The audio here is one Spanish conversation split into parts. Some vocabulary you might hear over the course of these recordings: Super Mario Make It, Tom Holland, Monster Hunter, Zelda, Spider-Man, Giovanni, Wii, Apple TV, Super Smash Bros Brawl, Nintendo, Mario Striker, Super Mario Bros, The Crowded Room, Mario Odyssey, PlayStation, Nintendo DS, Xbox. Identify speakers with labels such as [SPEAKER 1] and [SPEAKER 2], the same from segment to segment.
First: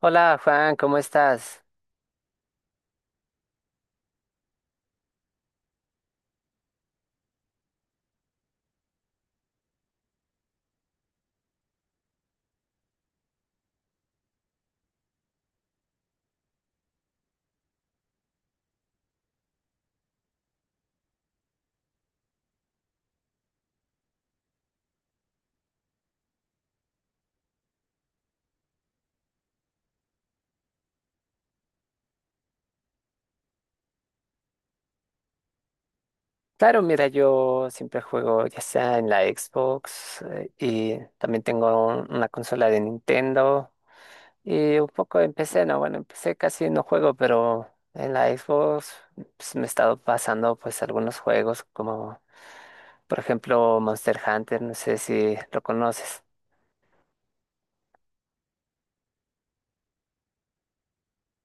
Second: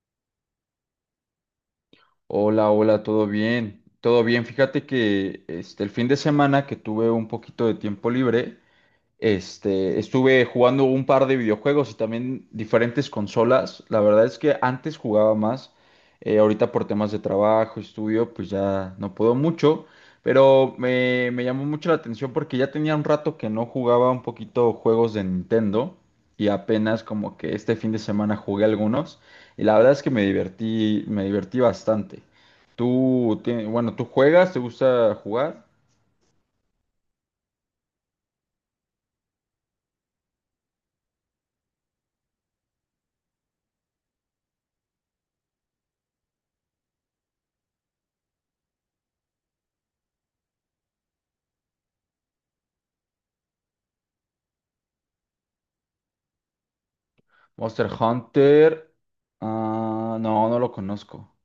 [SPEAKER 1] Hola Juan, ¿cómo estás?
[SPEAKER 2] Hola, hola, todo bien, todo bien. Fíjate que el fin de semana que tuve un poquito de tiempo libre, estuve jugando un par de videojuegos y también diferentes consolas. La verdad es que antes jugaba más. Ahorita por temas de trabajo, estudio, pues ya no puedo mucho. Pero me llamó mucho la atención porque ya tenía un rato que no jugaba un poquito juegos de Nintendo. Y apenas como que este fin de semana jugué algunos. Y la verdad es que me divertí bastante. ¿Tú, bueno, tú juegas? ¿Te gusta jugar?
[SPEAKER 1] Claro, mira, yo siempre juego ya sea en la Xbox y también tengo una consola de Nintendo y un poco empecé, no, bueno, empecé casi no juego, pero en la Xbox pues, me he estado pasando pues algunos juegos como por ejemplo Monster Hunter, no sé si lo conoces.
[SPEAKER 2] Monster Hunter. Ah, no, no lo conozco.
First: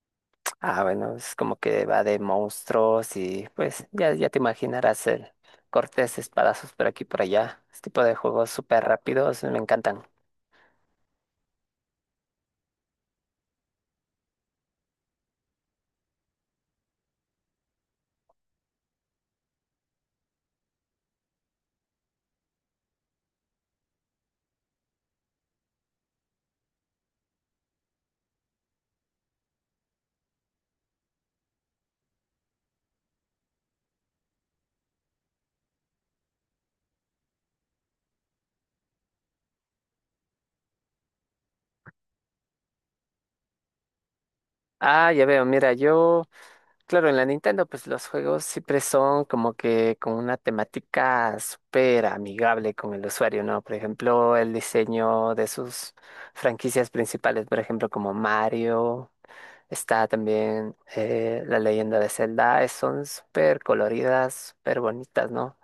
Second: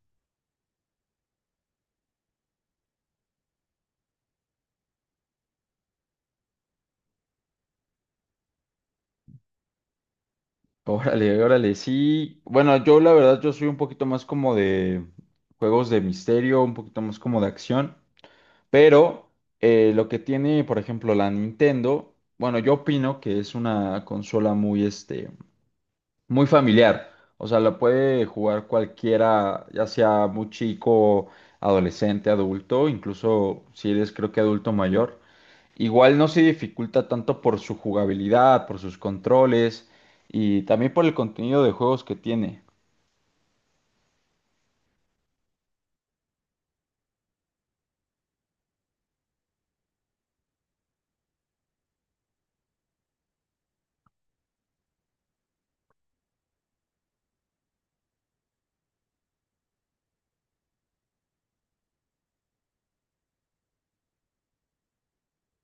[SPEAKER 1] Ah, bueno, es como que va de monstruos y pues ya, ya te imaginarás el cortes, espadazos por aquí y por allá. Este tipo de juegos súper rápidos me encantan.
[SPEAKER 2] Órale, órale, sí. Bueno, yo la verdad, yo soy un poquito más como de juegos de misterio, un poquito más como de acción. Pero lo que tiene, por ejemplo, la Nintendo, bueno, yo opino que es una consola muy, muy familiar. O sea, la puede jugar cualquiera, ya sea muy chico, adolescente, adulto, incluso si eres, creo que adulto mayor. Igual no se dificulta tanto por su jugabilidad, por sus controles y también por el contenido de juegos que tiene.
[SPEAKER 1] Ah, ya veo, mira, yo, claro, en la Nintendo pues los juegos siempre son como que con una temática súper amigable con el usuario, ¿no? Por ejemplo, el diseño de sus franquicias principales, por ejemplo, como Mario. Está también la leyenda de Zelda, son súper coloridas, súper bonitas, ¿no?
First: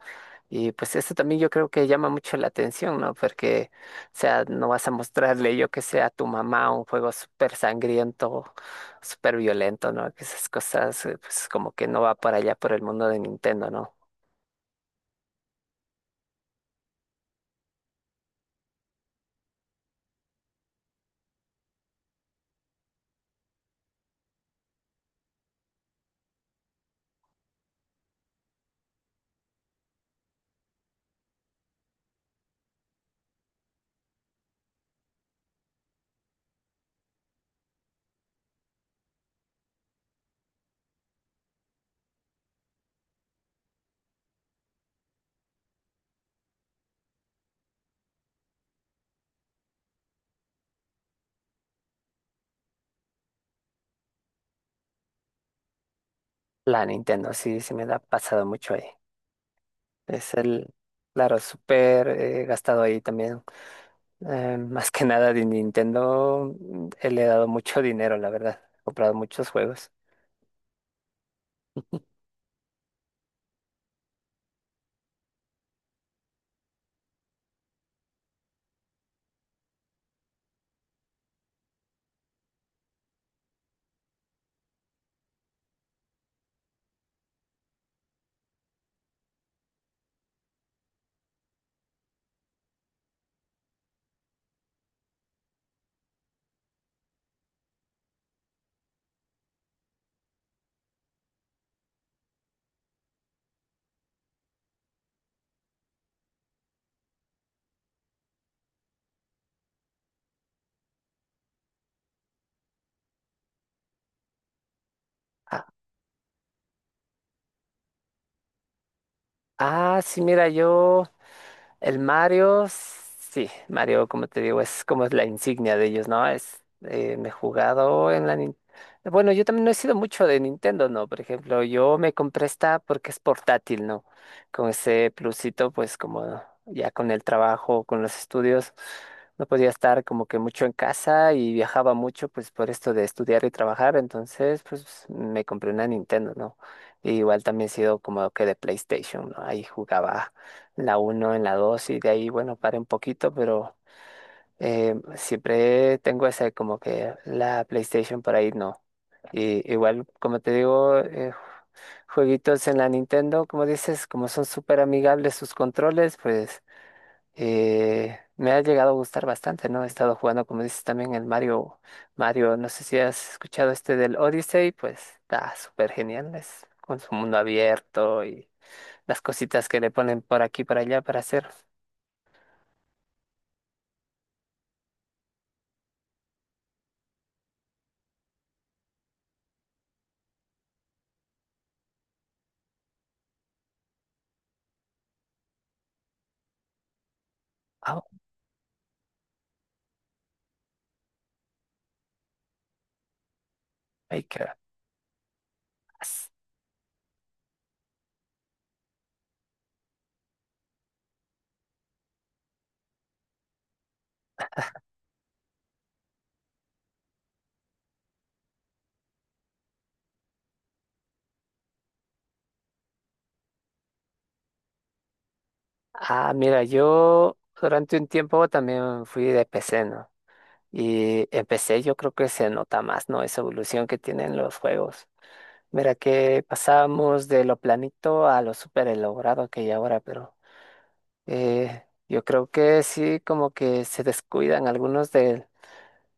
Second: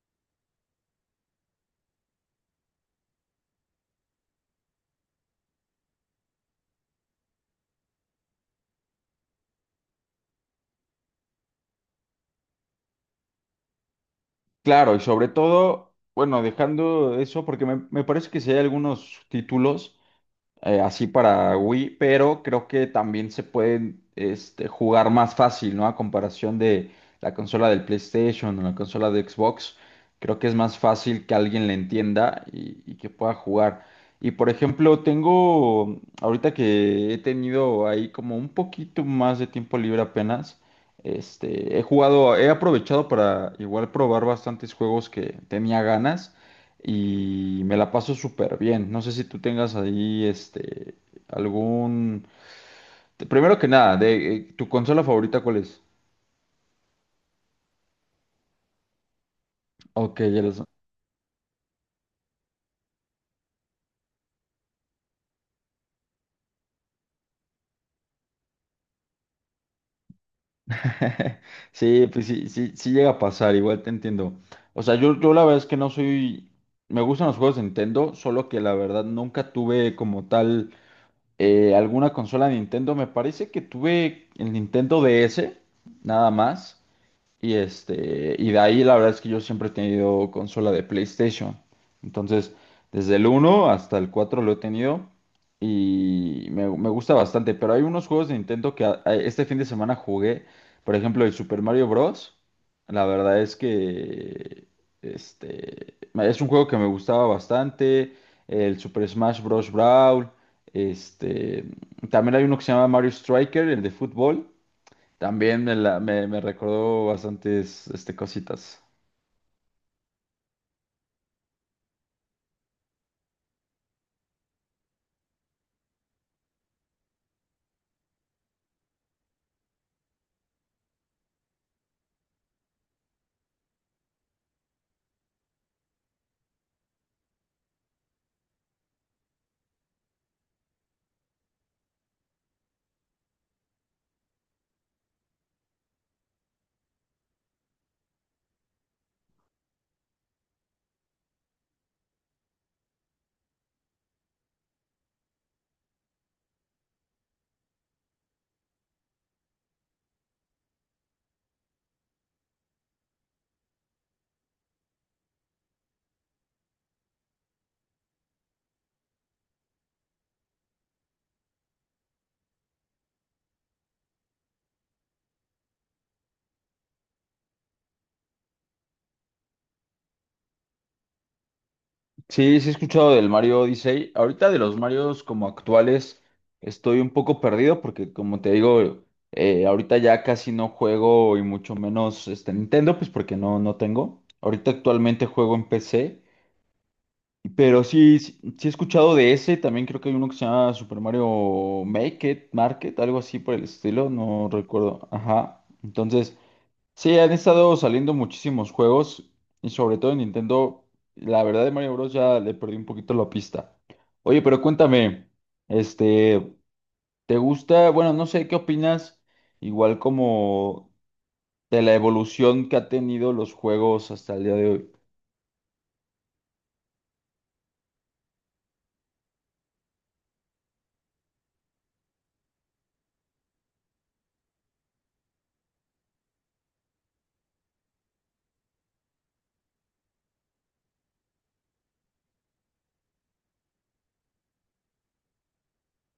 [SPEAKER 1] Y pues eso también yo creo que llama mucho la atención, ¿no? Porque, o sea, no vas a mostrarle yo que sea a tu mamá un juego súper sangriento, súper violento, ¿no? Que esas cosas, pues como que no va para allá por el mundo de Nintendo, ¿no?
[SPEAKER 2] Claro, y sobre todo, bueno, dejando eso, porque me parece que si hay algunos títulos. Así para Wii, pero creo que también se pueden jugar más fácil, ¿no? A comparación de la consola del PlayStation o la consola de Xbox, creo que es más fácil que alguien le entienda y, que pueda jugar. Y por ejemplo, tengo, ahorita que he tenido ahí como un poquito más de tiempo libre apenas, he jugado, he aprovechado para igual probar bastantes juegos que tenía ganas y me la paso súper bien. No sé si tú tengas ahí algún... Primero que nada, de tu consola favorita, ¿cuál es?
[SPEAKER 1] La Nintendo, sí, sí me da pasado mucho ahí.
[SPEAKER 2] Ok,
[SPEAKER 1] Es
[SPEAKER 2] ya lo sé.
[SPEAKER 1] el, claro, súper gastado ahí también. Más que nada de Nintendo, le he dado mucho dinero, la verdad. He comprado muchos juegos.
[SPEAKER 2] Sí, pues sí llega a pasar, igual te entiendo. O sea, yo la verdad es que no soy. Me gustan los juegos de Nintendo, solo que la verdad nunca tuve como tal alguna consola de Nintendo. Me parece que tuve el Nintendo DS, nada más. Y y de ahí la verdad es que yo siempre he tenido consola de PlayStation. Entonces, desde el uno hasta el 4 lo he tenido y me gusta bastante. Pero hay unos juegos de Nintendo que este fin de semana jugué. Por ejemplo, el Super Mario Bros. La verdad es que es un juego que me gustaba bastante. El Super Smash Bros. Brawl. Este, También hay uno que se llama Mario Striker, el de fútbol. También
[SPEAKER 1] Ah,
[SPEAKER 2] me recordó bastantes cositas.
[SPEAKER 1] ah, sí, mira, yo... El Mario, sí, Mario, como te digo, es como es la insignia de ellos, ¿no? Es, me he jugado en la... Bueno, yo también no he sido mucho de Nintendo, ¿no? Por ejemplo, yo me compré esta porque es portátil, ¿no? Con ese plusito, pues como ya con el trabajo, con los estudios, no podía estar como que mucho en casa y viajaba mucho, pues por esto de estudiar y trabajar, entonces, pues me compré una Nintendo, ¿no? Y igual también he sido como que de PlayStation, ¿no? Ahí jugaba la uno en la 2 y de ahí, bueno, paré un poquito, pero siempre tengo esa como que la PlayStation por ahí no. Y igual, como te digo, jueguitos en la Nintendo, como dices, como son súper amigables sus controles, pues me ha llegado a gustar bastante, ¿no? He estado jugando, como dices, también el Mario, Mario, no sé si has escuchado este del Odyssey, pues está súper genial, es con su mundo abierto y las cositas que le ponen por aquí, por allá para hacer.
[SPEAKER 2] Sí, sí he escuchado del Mario Odyssey. Ahorita de los Marios como actuales estoy un poco perdido porque como te digo, ahorita ya casi no juego y mucho menos este Nintendo, pues porque no, no tengo. Ahorita actualmente juego en PC, pero sí he escuchado de ese. También creo que hay uno que se llama Super Mario Make It, Market, algo así por el estilo,
[SPEAKER 1] Ay, ¿qué
[SPEAKER 2] no recuerdo. Ajá.
[SPEAKER 1] más?
[SPEAKER 2] Entonces... Sí, han estado saliendo muchísimos juegos y sobre todo en Nintendo, la verdad de Mario Bros. Ya le perdí un poquito la pista. Oye, pero cuéntame, este, ¿te gusta? Bueno, no sé, ¿qué opinas? Igual como de la evolución que ha tenido los juegos hasta el día de hoy.
[SPEAKER 1] Ah, mira, yo durante un tiempo también fui de PC, ¿no? Y en PC yo creo que se nota más, ¿no? Esa evolución que tienen los juegos. Mira que pasamos de lo planito a lo súper elaborado que hay ahora, pero yo creo que sí como que se descuidan algunos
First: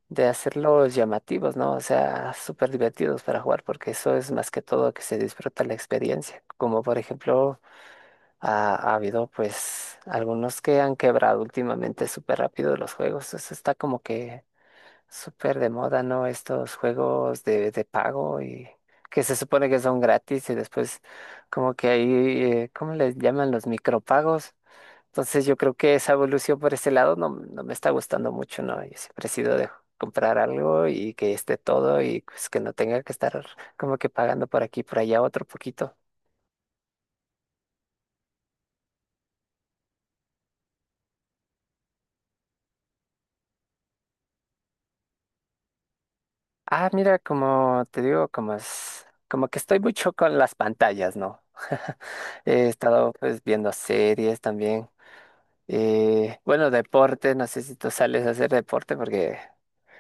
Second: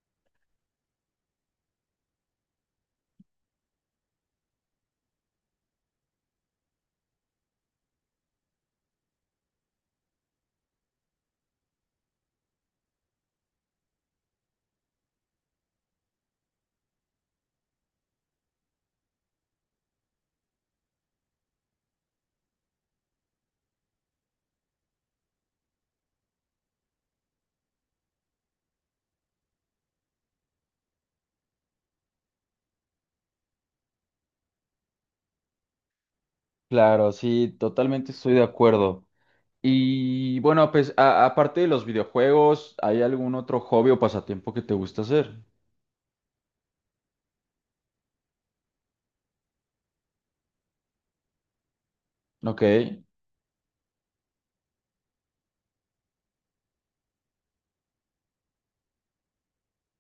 [SPEAKER 1] de hacerlos llamativos, ¿no? O sea, súper divertidos para jugar, porque eso es más que todo que se disfruta la experiencia. Como por ejemplo... Ha habido pues algunos que han quebrado últimamente súper rápido los juegos. Eso está como que súper de moda, ¿no? Estos juegos de pago y que se supone que son gratis y después como que ahí, ¿cómo les llaman los micropagos? Entonces yo creo que esa evolución por ese lado no, no me está gustando mucho, ¿no? Yo siempre he sido de comprar algo y que esté todo y pues que no tenga que estar como que pagando por aquí, por allá otro poquito.
[SPEAKER 2] Claro, sí, totalmente estoy de acuerdo. Y bueno, pues aparte de los videojuegos, ¿hay algún otro hobby o pasatiempo que te gusta hacer?
[SPEAKER 1] Ah, mira, como te digo, como es, como que estoy mucho con las pantallas, ¿no?
[SPEAKER 2] Ok,
[SPEAKER 1] He estado pues viendo series también. Bueno, deporte, no sé si tú sales a hacer deporte porque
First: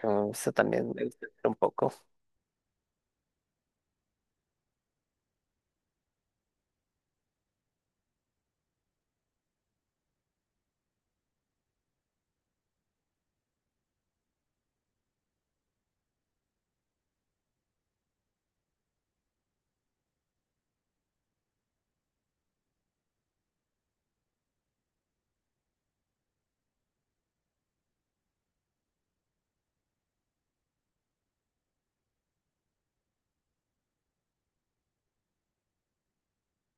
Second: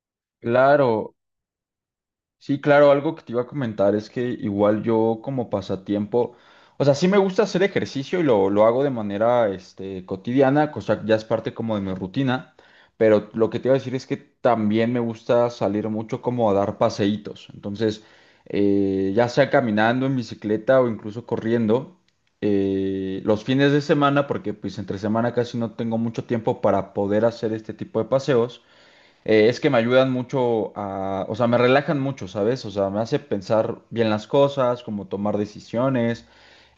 [SPEAKER 1] eso también me
[SPEAKER 2] claro.
[SPEAKER 1] gusta hacer un poco.
[SPEAKER 2] Sí, claro, algo que te iba a comentar es que igual yo como pasatiempo, o sea, sí me gusta hacer ejercicio y lo hago de manera cotidiana, cosa que ya es parte como de mi rutina, pero lo que te iba a decir es que también me gusta salir mucho como a dar paseitos, entonces ya sea caminando en bicicleta o incluso corriendo, los fines de semana, porque pues entre semana casi no tengo mucho tiempo para poder hacer este tipo de paseos. Es que me ayudan mucho a, o sea, me relajan mucho, ¿sabes? O sea, me hace pensar bien las cosas, como tomar decisiones,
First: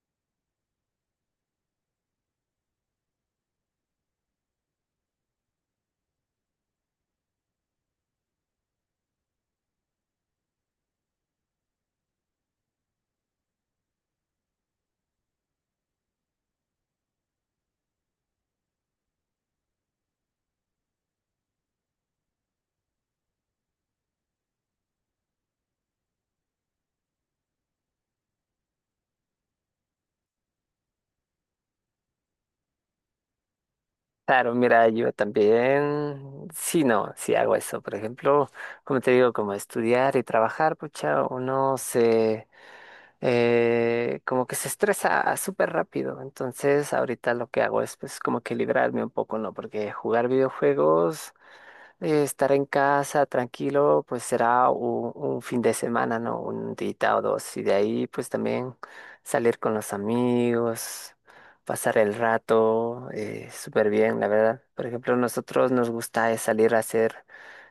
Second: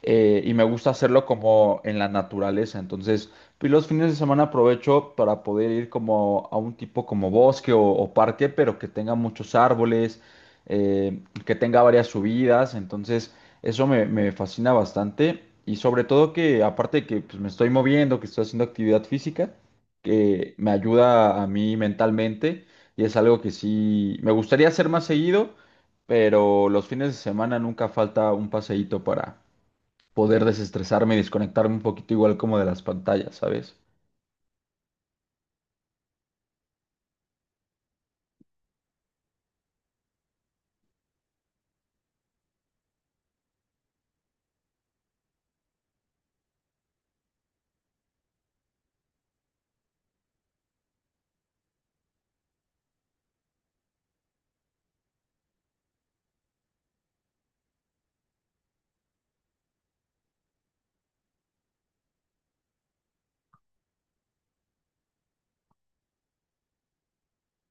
[SPEAKER 2] y me gusta hacerlo como en la naturaleza. Entonces, pues los fines de semana aprovecho para poder ir como a un tipo como bosque o parque, pero que tenga muchos árboles, eh, que tenga varias subidas. Entonces, eso me fascina bastante. Y sobre todo que, aparte de que pues, me estoy moviendo, que estoy haciendo actividad física, que me ayuda a mí mentalmente y es algo que sí me gustaría hacer más seguido, pero los fines de semana nunca falta un paseíto para poder desestresarme y desconectarme un poquito igual como de las pantallas, ¿sabes?
[SPEAKER 1] Claro, mira, yo también, sí, no, sí hago eso. Por ejemplo, como te digo, como estudiar y trabajar, pucha, uno se como que se estresa súper rápido. Entonces, ahorita lo que hago es pues como que librarme un poco, ¿no? Porque jugar videojuegos estar en casa tranquilo, pues será un fin de semana, ¿no? Un día o dos. Y de ahí, pues también salir con los amigos, pasar el rato, súper bien, la verdad. Por ejemplo, nosotros nos gusta es salir a hacer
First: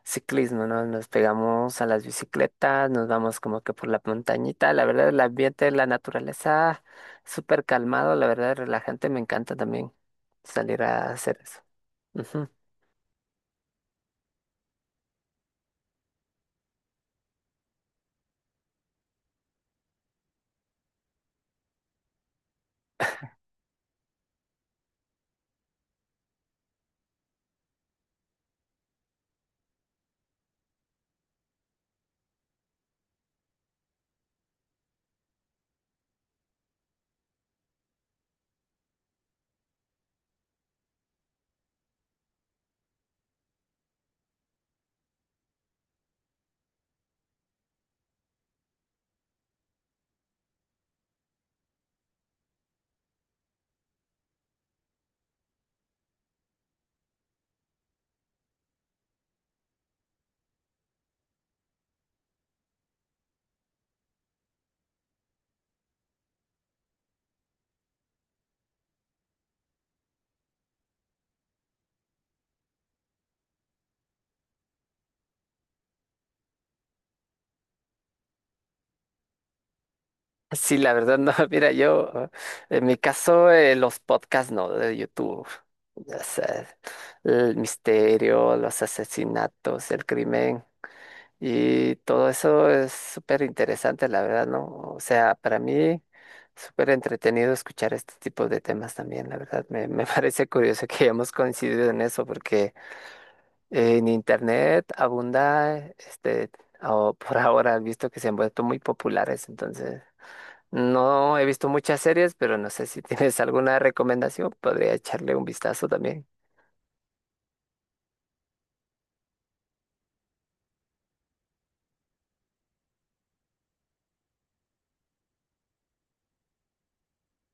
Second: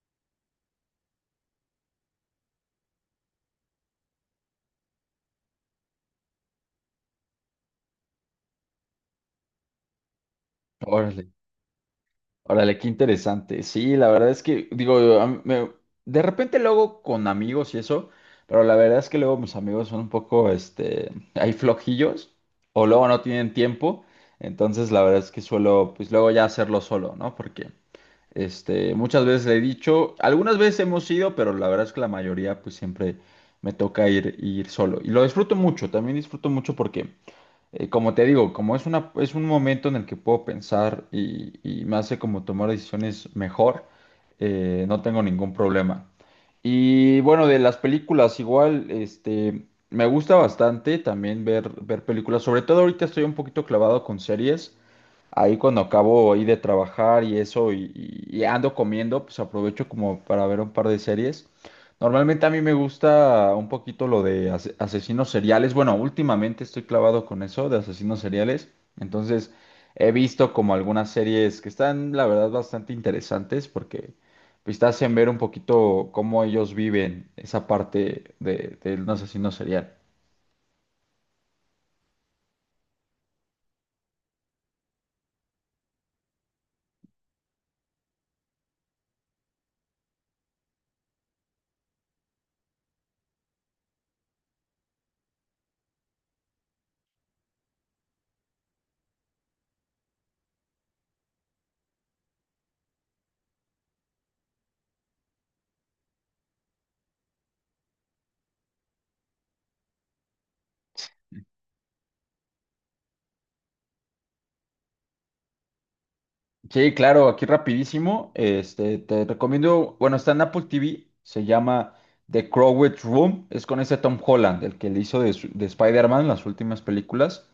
[SPEAKER 1] ciclismo, ¿no? Nos pegamos a las bicicletas, nos vamos como que por la montañita. La verdad, el ambiente, la naturaleza, súper calmado, la verdad, relajante. Me encanta también salir a
[SPEAKER 2] Órale,
[SPEAKER 1] hacer eso.
[SPEAKER 2] órale, qué interesante. Sí, la verdad es que digo, de repente luego con amigos y eso, pero la verdad es que luego mis amigos son un poco, hay flojillos o luego no tienen tiempo. Entonces, la verdad es que suelo, pues luego ya hacerlo solo, ¿no? Porque muchas veces le he dicho, algunas veces hemos ido, pero la verdad es que la mayoría pues siempre me toca ir solo. Y lo disfruto mucho, también disfruto mucho porque como te digo, como es un momento en el que puedo pensar y, me hace como tomar decisiones mejor, no tengo ningún problema. Y bueno, de las películas igual, me gusta bastante también ver películas. Sobre todo ahorita estoy un poquito clavado con series. Ahí cuando acabo ahí de trabajar y eso y ando comiendo, pues aprovecho como para ver un par de series. Normalmente a mí me gusta un poquito lo de asesinos seriales. Bueno, últimamente estoy clavado con eso de asesinos seriales. Entonces he visto como algunas series que están, la verdad, bastante interesantes porque pues, te hacen ver un poquito cómo ellos viven esa parte de un asesino serial.
[SPEAKER 1] Sí, la verdad, no. Mira, yo, en mi caso, los podcasts, no, de YouTube. O sea, el misterio, los asesinatos, el crimen y todo eso es súper interesante, la verdad, ¿no? O sea, para mí, súper entretenido escuchar este tipo de temas también, la verdad. Me parece curioso que hayamos coincidido en eso porque en Internet abunda, este, o por ahora, visto que se han vuelto muy populares, entonces. No he visto muchas series, pero no sé si tienes alguna recomendación. Podría echarle un vistazo también.
[SPEAKER 2] Sí, claro, aquí rapidísimo. Te recomiendo, bueno, está en Apple TV, se llama The Crowded Room. Es con ese Tom Holland, el que le hizo de, de Spider-Man las últimas películas.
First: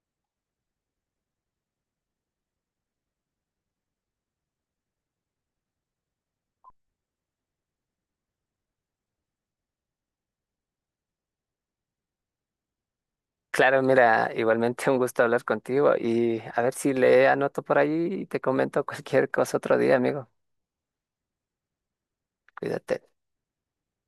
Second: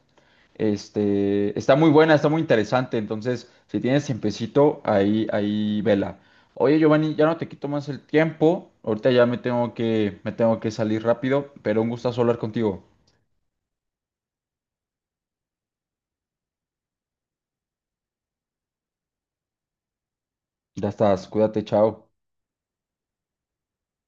[SPEAKER 2] Está muy buena, está muy interesante. Entonces, si tienes tiempecito, ahí vela. Oye, Giovanni, ya no te quito más el tiempo. Ahorita ya me tengo que salir rápido, pero un gustazo hablar contigo.
[SPEAKER 1] Claro, mira, igualmente un gusto hablar contigo y a ver si le anoto por ahí y te comento cualquier cosa otro día, amigo.
[SPEAKER 2] Ya estás, cuídate, chao.
[SPEAKER 1] Cuídate.